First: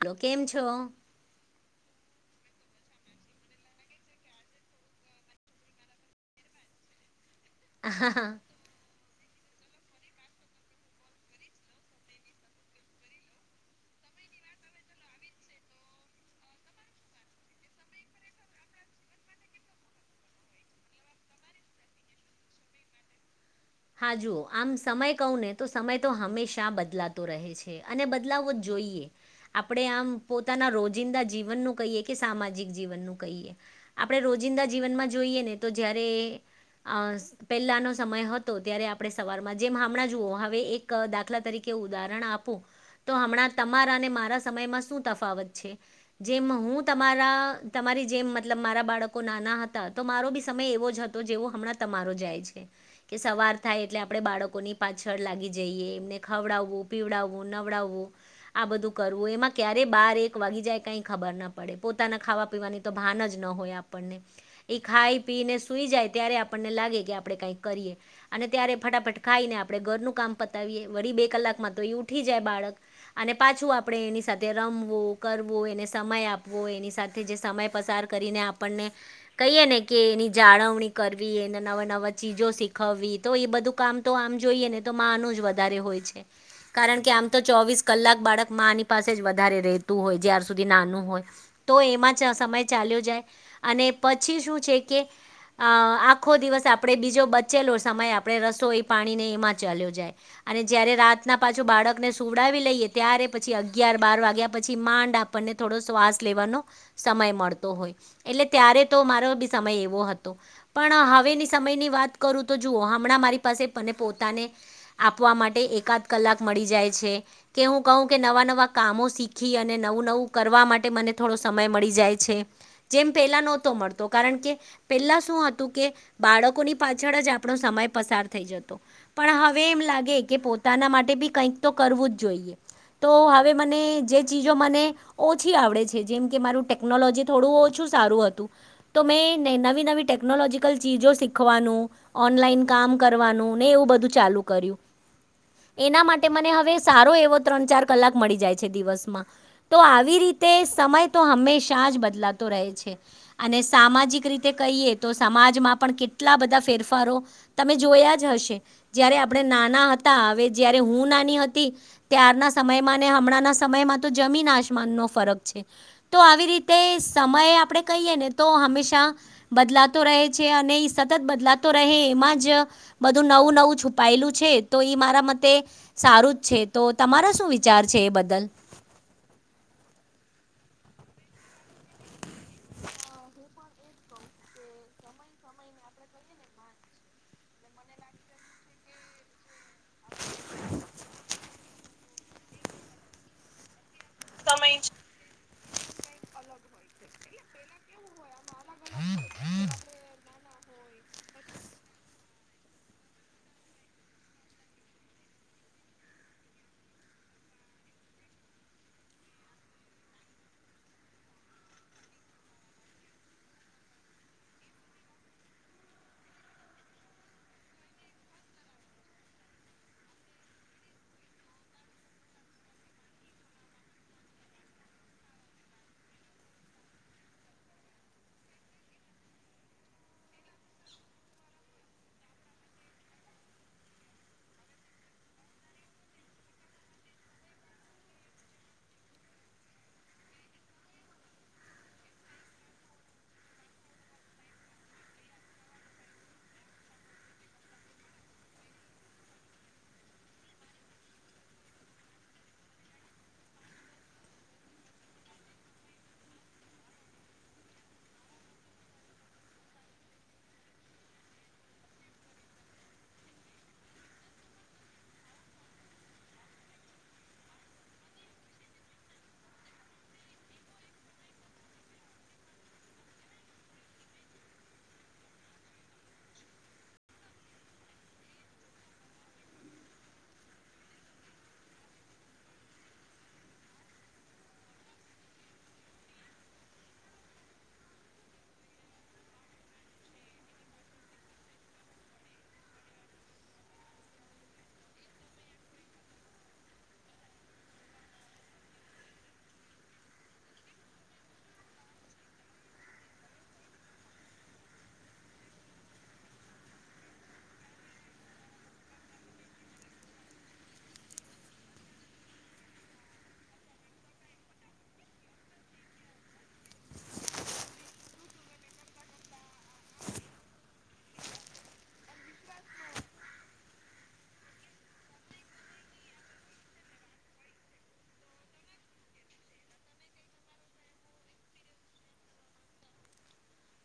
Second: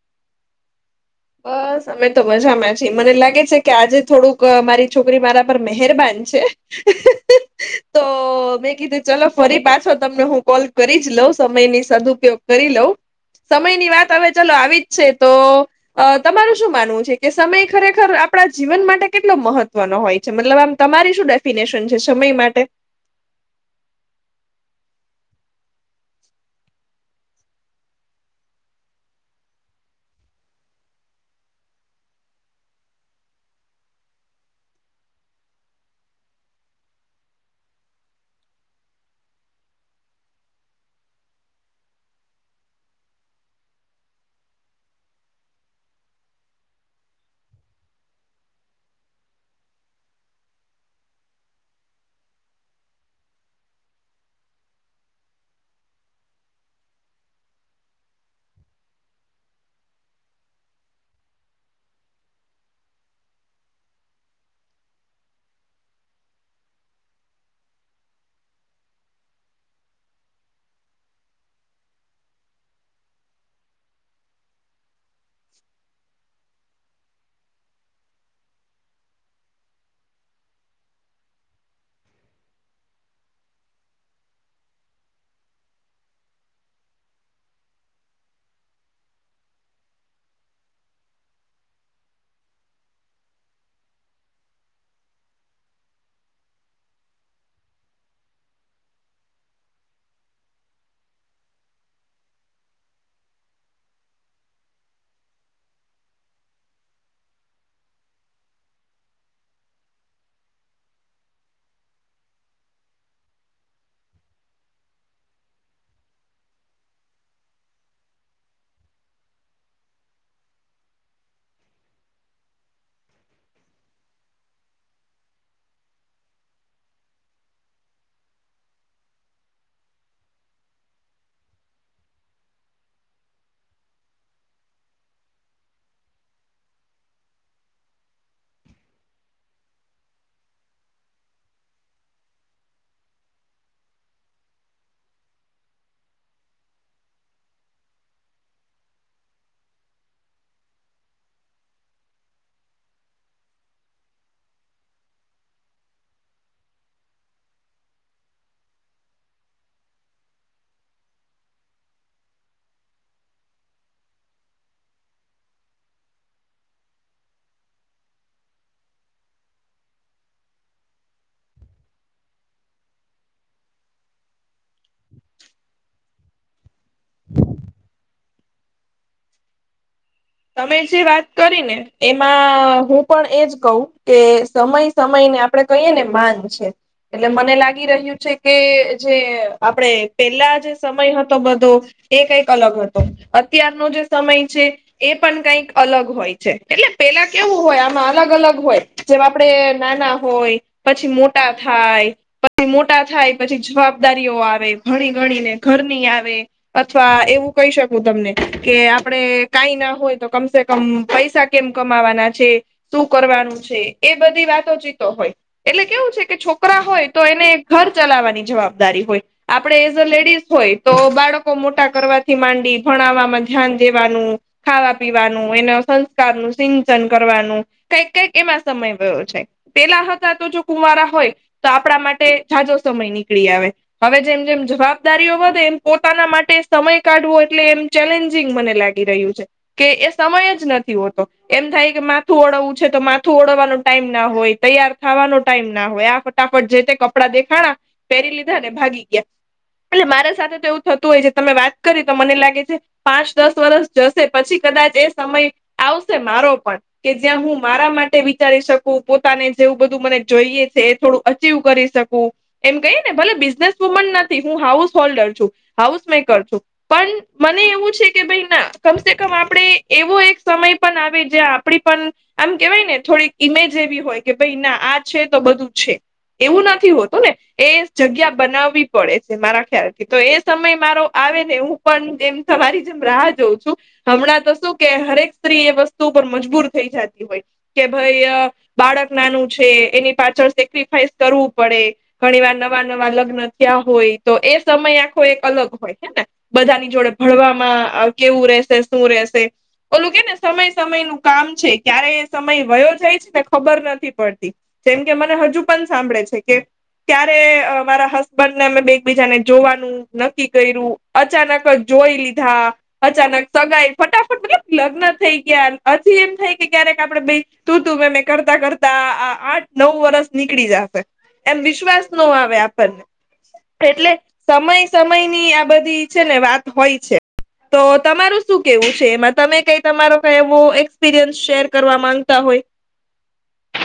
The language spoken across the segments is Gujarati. હલો કેમ છો. બસ અમે તો મજામાં છીએ મને લાગે છે કે આજે થોડુંક મારી છોકરી મારા પર મહેરબાન છે. [unintelligible] તો મેં કીધી ચાલો ફરી પાછો તમને હું કોલ કરી જ લઉં સમયની સદુપયોગ કરી લઉં. સમયની વાત હવે ચલો આવી જ છે તો આ તમારું શું માનવું છે કે સમય ખરેખર આપણા જીવન માટે કેટલો મહત્વનો હોય છે? મતલબ આમ તમારી શું ડેફિનેશન છે સમય માટે. હા જુઓ આમ સમય કહું ને તો સમય તો હંમેશા બદલાતો રહે છે અને બદલાવવો જોઈએ. આપણે આમ પોતાના રોજિંદા જીવનનું કહીએ કે સામાજિક જીવનનું કહીએ. આપણે રોજિંદા જીવનમાં જોઈએ ને તો જ્યારે આ પહેલાંનો સમય હત તો ત્યારે આપણે સવારમાં જેમ હમણાં જુઓ હવે એક દાખલા તરીકે ઉદાહરણ આપુ તો હમણાં તમારા અને મારા સમયમાં શું તફાવત છે. જેમ હું તમારા તમારી જેમ મતલબ મારા બાળકો નાના હતા તો મારો બી સમય એવો જ હતો તો જેવો હમણાં તમારો જાય છે. કે સવાર થાય એટલે આપણે બાળકોની પાછળ લાગી જઈએ એમને ખવડાવવું પીવડાવવું નવડાવવું આ બધું કરવું એમાં ક્યારેય બાર એક વાગી જાય કઈ ખબર ના પડે પોતાના ખાવા પીવાની તો ભાન જ ન હોય આપણને એ ખાઈ પીને સુઈ જાય ત્યારે આપણને લાગે કે આપણે કાઈ કરીએ. અને ત્યારે ફટાફટ ખાઈ ને આપણે ઘરનું કામ પતાવીયએ વરી બે કલાકમાં તો એ ઉઠી જાય બાળક. અને પાછું આપણે એની સાથે રમવું કરવુ અને સમય આપવો એની સાથે કે જે સમય પસાર કરીને આપણને કહીએ ને કે એની જાળવણી કરવી, એને નવી નવી વસ્તુઓ... જો શીખવું હોય તો એ બધું કામ આમ કરવું જોઈએ ને, તો માનવું વધારે હોય છે. કારણ કે આમ તો ચોવીસ કલાક બાળક માની પાસે જ વધારે રહેતું હોય છે, જ્યાં સુધી નાનું હોય. તો એમાં સમય ચાલ્યો જાય, અને પછી શું છે કે... આ આખો દિવસ આપણે બીજો બચેલો સમય આપડે રસોઈ પાણી ને એમજ ચાલ્યો જાય. અને જ્યારે રાત ના બાળકને સુવડાવી લઈએ ત્યારે અગિયાર-બાર વાગ્યા પછી માંડ આપ આપણને થોડો શ્વાસ લેવાનો સમય મળતો હોય એટલે ત્યારે તો મારો બી સમય એવો હતો પણ હવે ની સમયની વાત કરું તો જુઓ હમણાં મારી પાસે મને પોતાને આપવા માટે એકાદ કલાક મળી જાય છે. કે હું કહું કે નવા નવા કામો શીખી અને નવું નવું કરવા માટે મને થોડો સમય મળી જાય છે. જેમ પહેલા નહોતો મળતો, કારણ કે પહેલા શું હતું કે બાળકોની... પાછળ જ આપણો સમય પસાર થઈ જતો. પણ હવે એમ લાગે છે કે પોતાના માટે પણ કંઈક તો કરવું જ જોઈએ. તો હવે મને જે ચીજો ગમે છે, તે... ઓછું આવડતું હતું, જેમ કે મને ટેકનોલોજીનું થોડું ઓછું જ્ઞાન હતું. તો મેં નવી નવી ટેકનોલોજીકલ વસ્તુઓ શીખી. ને ઑનલાઇન કામ કરવાનું અને એવું બધું ચાલુ કર્યું. એના માટે મને હવે દિવસમાં સારા એવા ત્રણ-ચાર કલાક મળી જાય છે. તો આવી રીતે સમય તો હંમેશા જ બદલાતો રહે છે. અને સામાજિક રીતે કહીએ તો સમાજમાં પણ કેટલા... કેટલા બધા ફેરફારો તમે જોયા જ હશે. જ્યારે આપણે નાના હતા, હવે જ્યારે હું નાની હતી... ત્યારના સમય અને હમણાંના સમયમાં તો જમીન-આસમાનનો ફરક છે. તો આવી રીતે સમય, આપણે કહીએ ને, તો હંમેશા બદલાતો રહે છે. બદલાતો રહે છે અને સમય સાથે આપણે પણ બદલાતા રહીએ છીએ. સતત બદલાતો રહે, એમાં જ બધું નવું નવું છુપાયેલું છે. તો એ મારા મતે... સારું જ છે. તો તમારા શું વિચાર છે એ વિશે? તમે જે વાત કરી ને... એમાં હું પણ એ જ કહું કે સમય સાથે આપણે પણ બદલાતા રહીએ છીએ. એટલે મને લાગે છે કે જે... આપણે પહેલા જે સમય હતો, એ બધો કંઈક અલગ હતો. અત્યારનો સમય... સમય પણ કંઈક અલગ હોય છે. એટલે પહેલા જે સમય હતો, એ અને અત્યારનો સમય બંને અલગ છે. જેમ આપણે નાના હોઈએ, પછી મોટા થઈએ. પછી મોટા થાય પછી જવાબદારીઓ આવે ભણી ગણી ને ઘરની આવે.. અથવા એવું કહી શકું તમને કે આપણે... કંઈ ન હોય તો કમસે કમ પૈસા કેવી રીતે કમાવાના છે. શું કરવાનું છે, એ બધી વાતો શીખતો હોય. એટલે કેવું છે કે છોકરો હોય તો એને ઘર ચલાવવાની જવાબદારી હોય છે. આપણે એઝ અ લેડીઝ હોઈએ તો બાળકોને મોટા કરવાથી માંડીને તેમના ભણવામાં ધ્યાન આપવાનું હોય છે. ખાવા-પીવાનું, તેમના સંસ્કારોનું સિંચન કરવાનું, એ બધામાં જ સમય ગયો છે. પહેલા જ્યારે આપણે કુંવારા હોઈએ, ત્યારે આપણા માટે ઘણો સમય નીકળી આવે. હવે જેમ જેમ જવાબદારીઓ વધે છે, એમ પોતાના માટે સમય કાઢવો મને થોડો ચેલેન્જિંગ લાગે છે. કે એ સમયે સમય જ નથી હોતો. એમ થાય કે માથું ઓળવવાનો પણ સમય ન હોય, તૈયાર થવાનો સમય ન હોય અને ખાવાનો પણ સમય ન હોય. ફટાફટ જેઈ તે કપડાં દેખાણા પહેરી લીધા ને ભાગી ગયા. એટલે મારી સાથે તો એવું થતું હોય છે તમે વાત કરી તો મને લાગે છે પાંચ દસ વર્ષ - - જશે પછી કદાચ એ સમય આવશે મારો પણ. કે જ્યાં હું મારા માટે વિચારી શકું પોતાને જેવું બધું મને જોઈએ છે એ થોડું- - તેવુ કરી શકું. એમ કહી ને ભલે બિઝનેસ વુમન નથી હું હાઉસ હોલ્ડર છું હાઉસ મેકર છું. પણ મને એવું છે કે ભાઈ ના. કમસે કમ આપણેે એવો એક સમય પણ આવે જ્યાં આપણી પણ- - આમ કેવાય ને થોડીક ઈમેજ એવી હોય કે ભાઈ ના આ છે તો બધું છે. એવું નથી હોતું ને- - એ જગ્યા બનાવવી પડે છે મારા ખ્યાલથી તો એ સમય મારો આવે ને હું- - પણ જેમ તમારી જેમ રાહ જોઉં છું. હમણાં તો શું કે, હરેક સ્ત્રી એ વસ્તુ પર મજબૂર થઈ જતી હોય. કે ભાઈ, બાળક નાનું છે, એની પાછળ સેક્રિફાઈસ કરવું પડે. ઘણી વાર નવા નવા લગ્ન થયા હોય, તો એ સમય આખો એક અલગ હોય હે ને. બધાની જોડે ભણવામાં કેવું રહેેશે, શું રહેશે. ઓલું કે ને, સમય સમય નું કામ છે. ક્યારે એ સમય વયો જાય છે, તે ખબર નથી પડતી. જેમ કે, મને હજુ પણ સાંભળે છે કે. ત્યારે મારા હસબન્ડ ને અમે એક બીજાને જોવાનું નક્કી કર્યું. અચાનક જોઈ લીધા, અચાનક સગાઈ ફટાફટ, મતલ લગ્ન થઈ ગયા. હજી એમ થઈ કે ક્યારેક આપડે ભ તું તું, મે મેં કરતા કરતા આઠ-નવ વર્ષ નીકળી જા. એમ વિશ્વાસ ન આવે આપણને, એટલે સમય સમયની આ બધી છે ને વાત હોય છે, તો તમારું- - શું કેવું છે એમાં, તમે કંઈ તમારો કંઈ એવો એક્સપિરિયન્સ શેર કરવા માંગતા હોય?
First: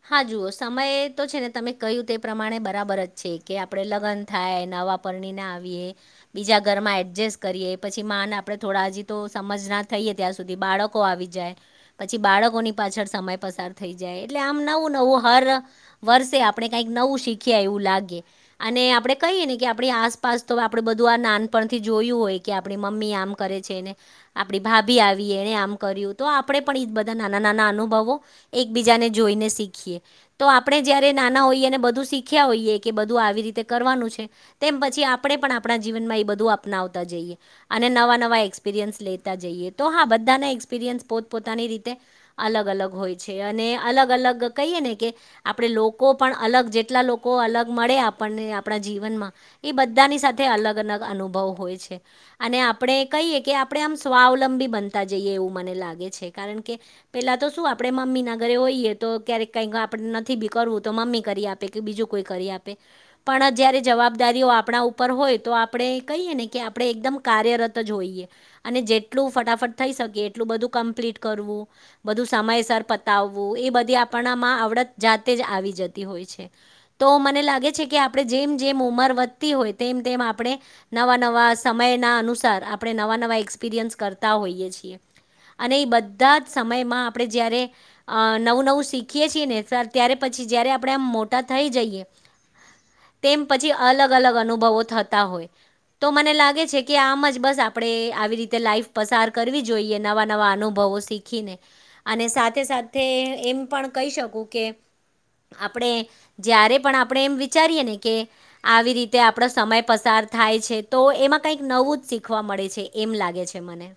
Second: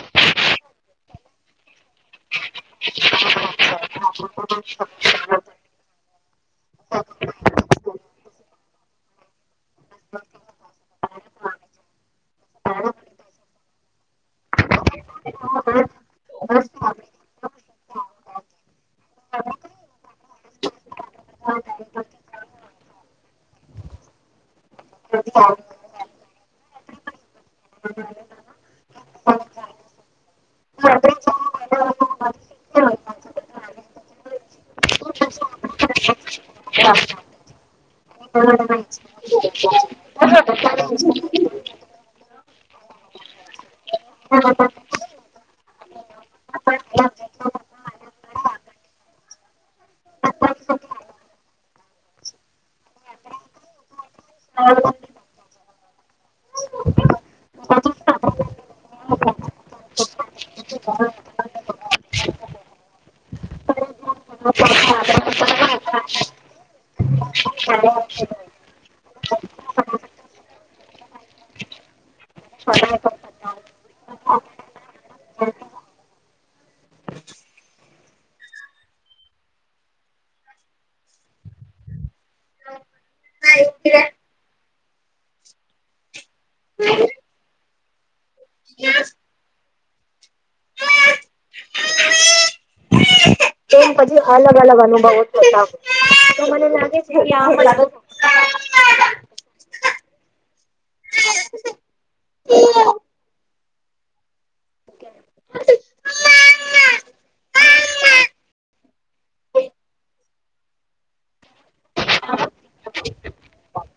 હા, જુઓ સમય તો છે ને, તમે કહ્યું તે- - પ્રમાણે બરાબર જ છે કે, આપણે લગ્ન થાય, નવા પરણી ના આવીએ. બીજા ઘરમાં એડજસ્ટ કરીએ, પછી માને આપણે થોડા હજી- - તો સમજ ના થઈએ ત્યાં સુધી બાળકો આવી જાય. પછી બાળકોની પાછળ સમય પસાર થઈ જાય, એટલે આમ નવું નવું હર- - વર્ષે આપણે કંઈક નવું શીખીએ એવું લાગે. અને આપડે કહીએ ને કે, આપણી આસપાસ તો આપડે બધું આ નાનપણથી જોયું હોય. કે, આપણી મમ્મી આમ કરે છે એને. આપણી ભાભી આવી, એણે આમ કર્યું, તો આપણે પણ એ બધા નાના નાના અનુભવો એકબીજાને- - જોઈને શીખીએ. તો આપણે જ્યારે નાના હોઈએ અને બધું શીખ્યા હોઈએ, કે બધું આવી રીતે કરવાનું છે. તેમ પછી આપણે પણ આપણા જીવનમાં એ બધું અપનાવતા જઈએ. અને નવા નવા એક્સપિરિયન્સ લેતા જઈએ. તો હા, બધાના એક્સપિરિયન્સ પોતપોતાની રીતે અલગ અલગ હોય છે અને અલગ અલગ કઇએ ને કે. આપડે લોકો પણ અલગ, જેટલા લોકો અલગ મળે આપણને આપડા જીવનમાં એ બધાની સાથે અલગ અલગ અનુભવ હોય છે અને આપણે કહીએ કે આપણે આમ સ્વાવલંબી બનતા જઈએ, એવું મને લાગે છે. કારણ કે પેલા તો શું, આપણેે મમ્મી ના ઘરે હોઈએ. તો ક્યારેક કંઈક આપણે નથી બી કરવું, તો મમ્મી કરી આપે કે બીજું કોઈ કરી આપે. પણ જ્યારે જવાબ- - જવાબદારી આપણા ઉપર હોય, તો આપણે કહીએ ને કે, આપણે એકદમ કાર્યરત જ હોઈએ. અને જેટલું ફટાફટ થઈ શકે, એટલું બધું કમ્પ્લીટ કરવું, બધું સમયસર પતાવવું. એ બધી આપણા માં આવડત જાતે જ આવી જતી હોય છે. તો મને લાગે છે કે, આપણે જેમ જેમ ઉંમર વધતી હોય, તેમ તેમ આપણે- - નવા નવા સમયના અનુસાર, આપણે નવા નવા એક્સપિરિયન્સ કરતા હોઈએ છીએ. અને એ બધા જ સમયમાં, આપણે જયારે અ નવું નવું- - શીખીએ છીએ ને, સર, ત્યારે પછી જયારે આપણે આમ મોટા થઈ જઈએ. ટાઈટલ ન હોવાથી મુકવામાં આવી નથી તેમ પછી અલગ અલગ અનુભવો થતા હોય. તો મને લાગે છે કે, આમ જ બસ આપડે આવી રીતે લાઈફ પસાર કરવી જોઈએ નવા નવા અનુભવો શીખીને અને સાથે સાથે એમ. પણ કંઇ શકું કે આપડે જ્યારે પણ આપડે એમ વિચારીએ ને કે આવી રીતે આપડો સમય પસાર થાય છે તો એમાં કંઈક નવું જ શીખવા મળે છે એમ લાગે છે મને.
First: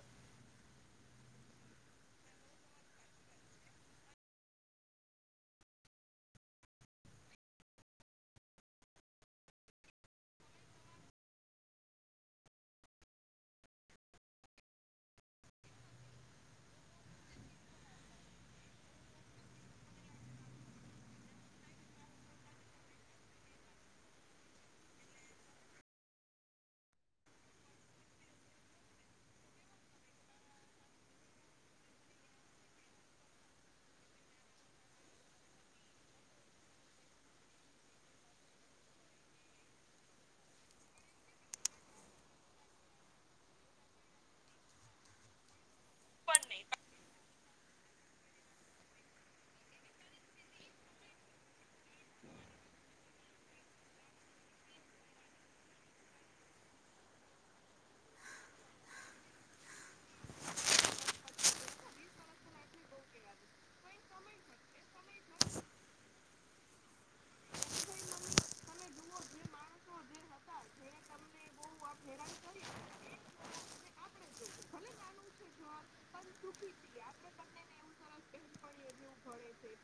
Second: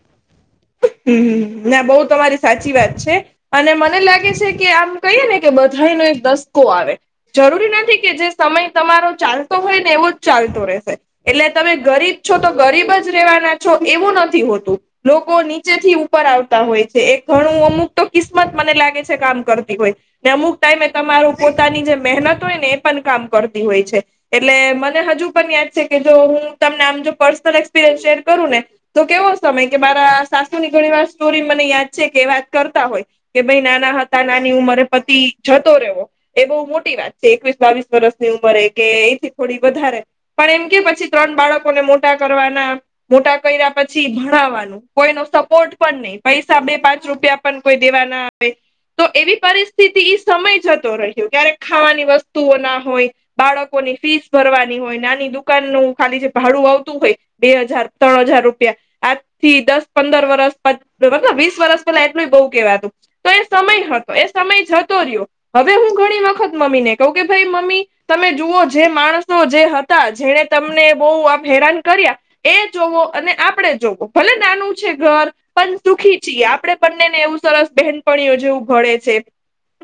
હું હું ના બઉ તમારી સાચી વાત છે. અને મને લાગે છે કે, આમ કઇએ ને કે, બધાયનો એક દસકો આવે. જરૂરી નથી કે, જે સમય તમારો ચાલતો હોય ને, એવો જ ચાલતો રેહશે. એટલે તમે ગરીબ છો તો ગરીબ જ રેવાના છો એવું નથી હોતું. લોકોની નીચે થી ઉપર આવતા હોય છે, એક ઘણું અમુક તો કિસ્મત મને લાગે છે કામ કરતી હોય. ને અમુક ટાઈમે તમારું પોતાની જે મેહનત હોય ને એ પન કામ કરતી હોય છે. એટલે મને હજુ પન યાદ છે કે જો હું તમને આમ જો પર્સનલ એક્સપિરિયન્સ શેર કરું ને. તો કેવો સમય કે મારા સાસુ ની ઘણી વાર સ્ટોરી મને યાદ છે કે વાત કરતા હોય કે ભઈ નાના હતા નાની ઉંમરે પતિ ઝતો રયો. એ બઉ મોટી વાત છે એકવીસ બાવીસ વરષની ઉંમરે કે એથી થોડી વધારે પણ એમ કે પછી ત્રણ બાળકોને મોટા કરવાના મોટા કયરા પછી ભણાવવાનું કોઈ નો સપોર્ટ પન ની પૈસા બે પાંચ રૂપિયા પન કોઈ દેવા ના આવે. તો એવી પરિસ્થિતિ ઇ સમય જતો રહ્યો ક્યારેક ખાવાની વસ્તુઓના હોય. બાળકોની ફીસ ભરવાની હોય નાની દુકાનનું ખાલી જે ભાડું આવતું હોય. બે હઝાર ત્રણ હઝાર રૂપિયા આજ થી દસ પંદર વરસ પચ મતલબ વીસ વર્ષ પેલા એટલુંય બઉ કેવાતું. તો એ સમય હતો એ સમય ઝતો રિયો હવે હું ઘણી વખત મમ્મી ને કઉ કે ભઈ મમ્મી તમે જુઓ જે માણસનો જે હતા જેણે તમને બઉ આપ હેરાન કર્યા એ જોવો અને આપડે જોવો ભલે નાનું છે ઘર પન દુખી છીએ આપડે બંનેને એવું સરસ બહેનપણીઓ જેવું ભળે છે.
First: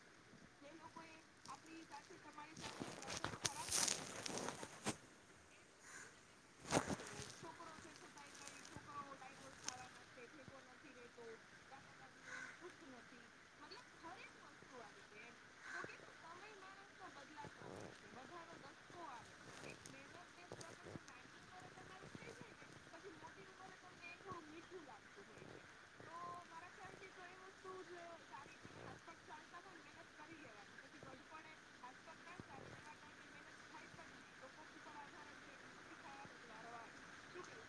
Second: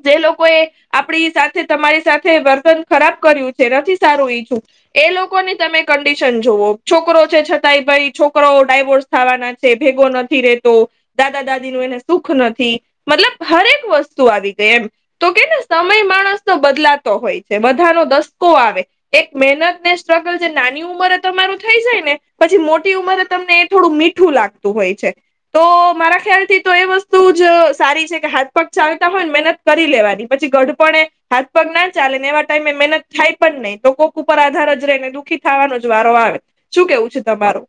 જે લોકો એ. આપડી સાથે તમારી સાથે વર્તન ખરાબ કર્યું જે નથી સારું ઈછું. એ લોકોની તમે કંડિશન જોવો છોકરો છે છતાંય ભાઈ છોકરોઓ ડાયવોર્સ થાવાના તે ભેગો નથી રેતો. દાદા-દાદીનું એને સુખ નથી મતલબ હરેક વસ્તુ આવી ગઈ એમ. તો કેને સમય માણસનો બદલાતો હોય છે બધાનો દસકો આવે. એક મેહનત ને સ્ટ્રગલ જે નાની ઉંમરે તમારું થઈ જાય ને પછી મોટી ઉંમરે તમને એ થોડું મી. ઠું લાગતું હોય છે. તો મારા ખ્યાલ થી તો એ વસ્તુ જ સારી છે કે હાથ પગ ચાલતા હોય ને મહેનત. કરી લેવાની પછી ગડપણે હાથ પગ ના ચાલે ને એવા ટાઈમે મહેનત થાય પણ નહી તો કોક ઉપર આધાર જ રહીને દુઃખી થવાનો જ વારો આવે. શું કેવું છે તમારું?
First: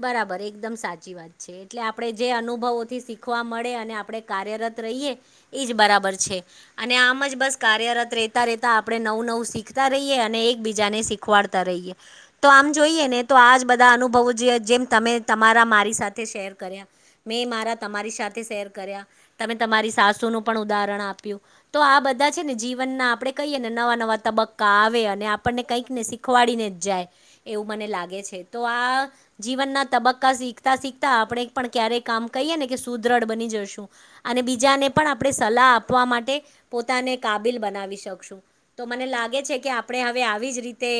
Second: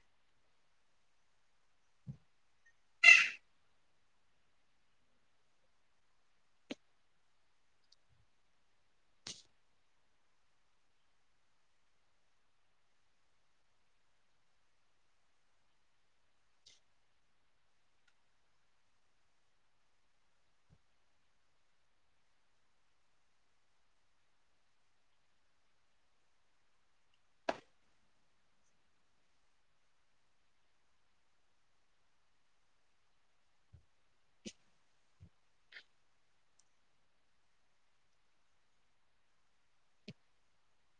બરાબર એકદમ સાચી વાત. છે એટલે આપડે જે અનુભવોથી શીખવા મળે અને આપડે કાર્યરત રયીએ. ઇજ બરાબર છે. અને આમ જ બસ કાર્યરત રેતા રેતા આપડે નવું નવું શીખતા રયીએ અને એકબીજાને શીખવાડ. તા રયીએ તો આમ જોઈએ ને તો આજ બધા અનુભવો જે જેમ તમે તમારા મારી સાથે શેર કર્યા મેં મારા તમારી સાથે શેર કર્યા તમે તમારી સાસુનું પણ ઉદાહરણ આપ્યું. તો આ બધા છે ને જીવનના આપડે કહીએ ને નવા નવા તબક્કા આવે અને આપણને કંઈક ને શીખ ખવાડીને જ જાય એવું મને લાગે છે. તો આ. જીવનના તબક્કા શીખતા શીખતા આપડે પણ ક્યારેય કામ કઇએને કે સુદ્રઢ બની જશું. અને બીજાને પણ આપડે સલાહ આપવા માટે પોતાને કાબિલ બનાવી શકશું. તો મને લાગે છે કે આપડે હવે આવી જ રીતે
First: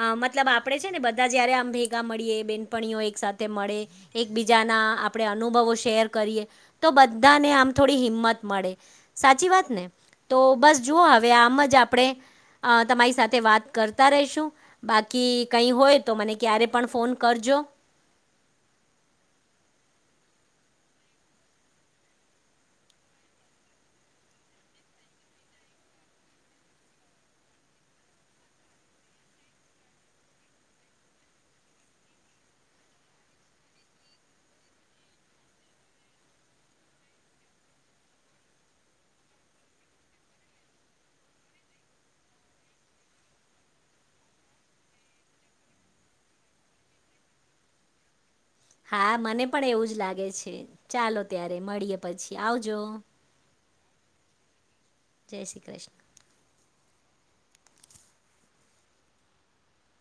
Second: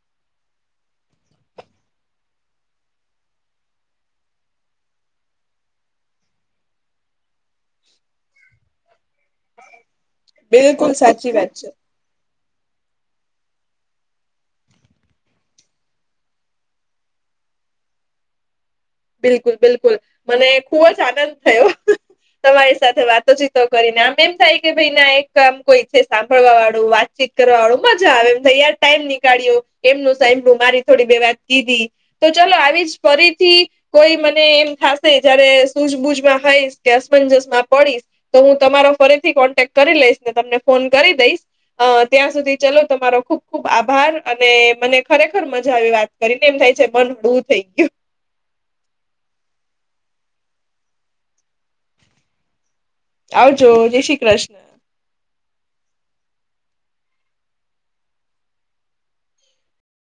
અ મતલબ આપડે છે, ને બધા જયારે આમ ભેગા મળીએ બેન. પણીઓ એક સાથે મળે એકબીજાના આપણે અનુભવો શેર કરીએ. તો બધાને આમ. થોડી હિંમત મળે. સાચી વાત ને? તો બસ બિલકુલ જુઓ હવે સાચી વાત આમ છે જ આપણે અ તમારી સાથે વાત કરતા રહીશું. બાકી કઈ હોય તો મને ક્યારે પણ ફોન કરજો. બિલકુલ બિલકુલ. મને ખુબ જ આનંદ થયો. તમારી સાથે વાતોચીતો કરીને આમ એમ થાય કે ભાઈને એક આમ કોઈ છે, સાંભળવા વાળું વાત. તે કરવા વાળું મજા આવે એમ યાર ટાઈમ નીકળ્યો એમનું સાહે મારી થોડી બે વાત કીધી. તો ચાલો આવી જ ફરીથી કોઈ મને એમ થાશે જયારે સૂઝબૂજમાં હઈશ કે અસમંજસ માં પડીશ. તો હું તમારો ફરીથી કોન્ટેક્ટ કરી લઈશ ને તમને ફોન કરી દઈશ. અ ત્યાં સુધી ચલો તમારો ખુબ ખુબ આભાર અને મને ખરેખર મજા આવી વાત. કરીને એમ થાય છે, પન બહુ થઈ ગયું. હા મને પણ એવું જ લાગે છે. ચાલો ત્યારે મળીએ પછી આવજો. આવજો. જય શ્રી કૃષ્ણ. જય શ્રી કૃષ્ણ.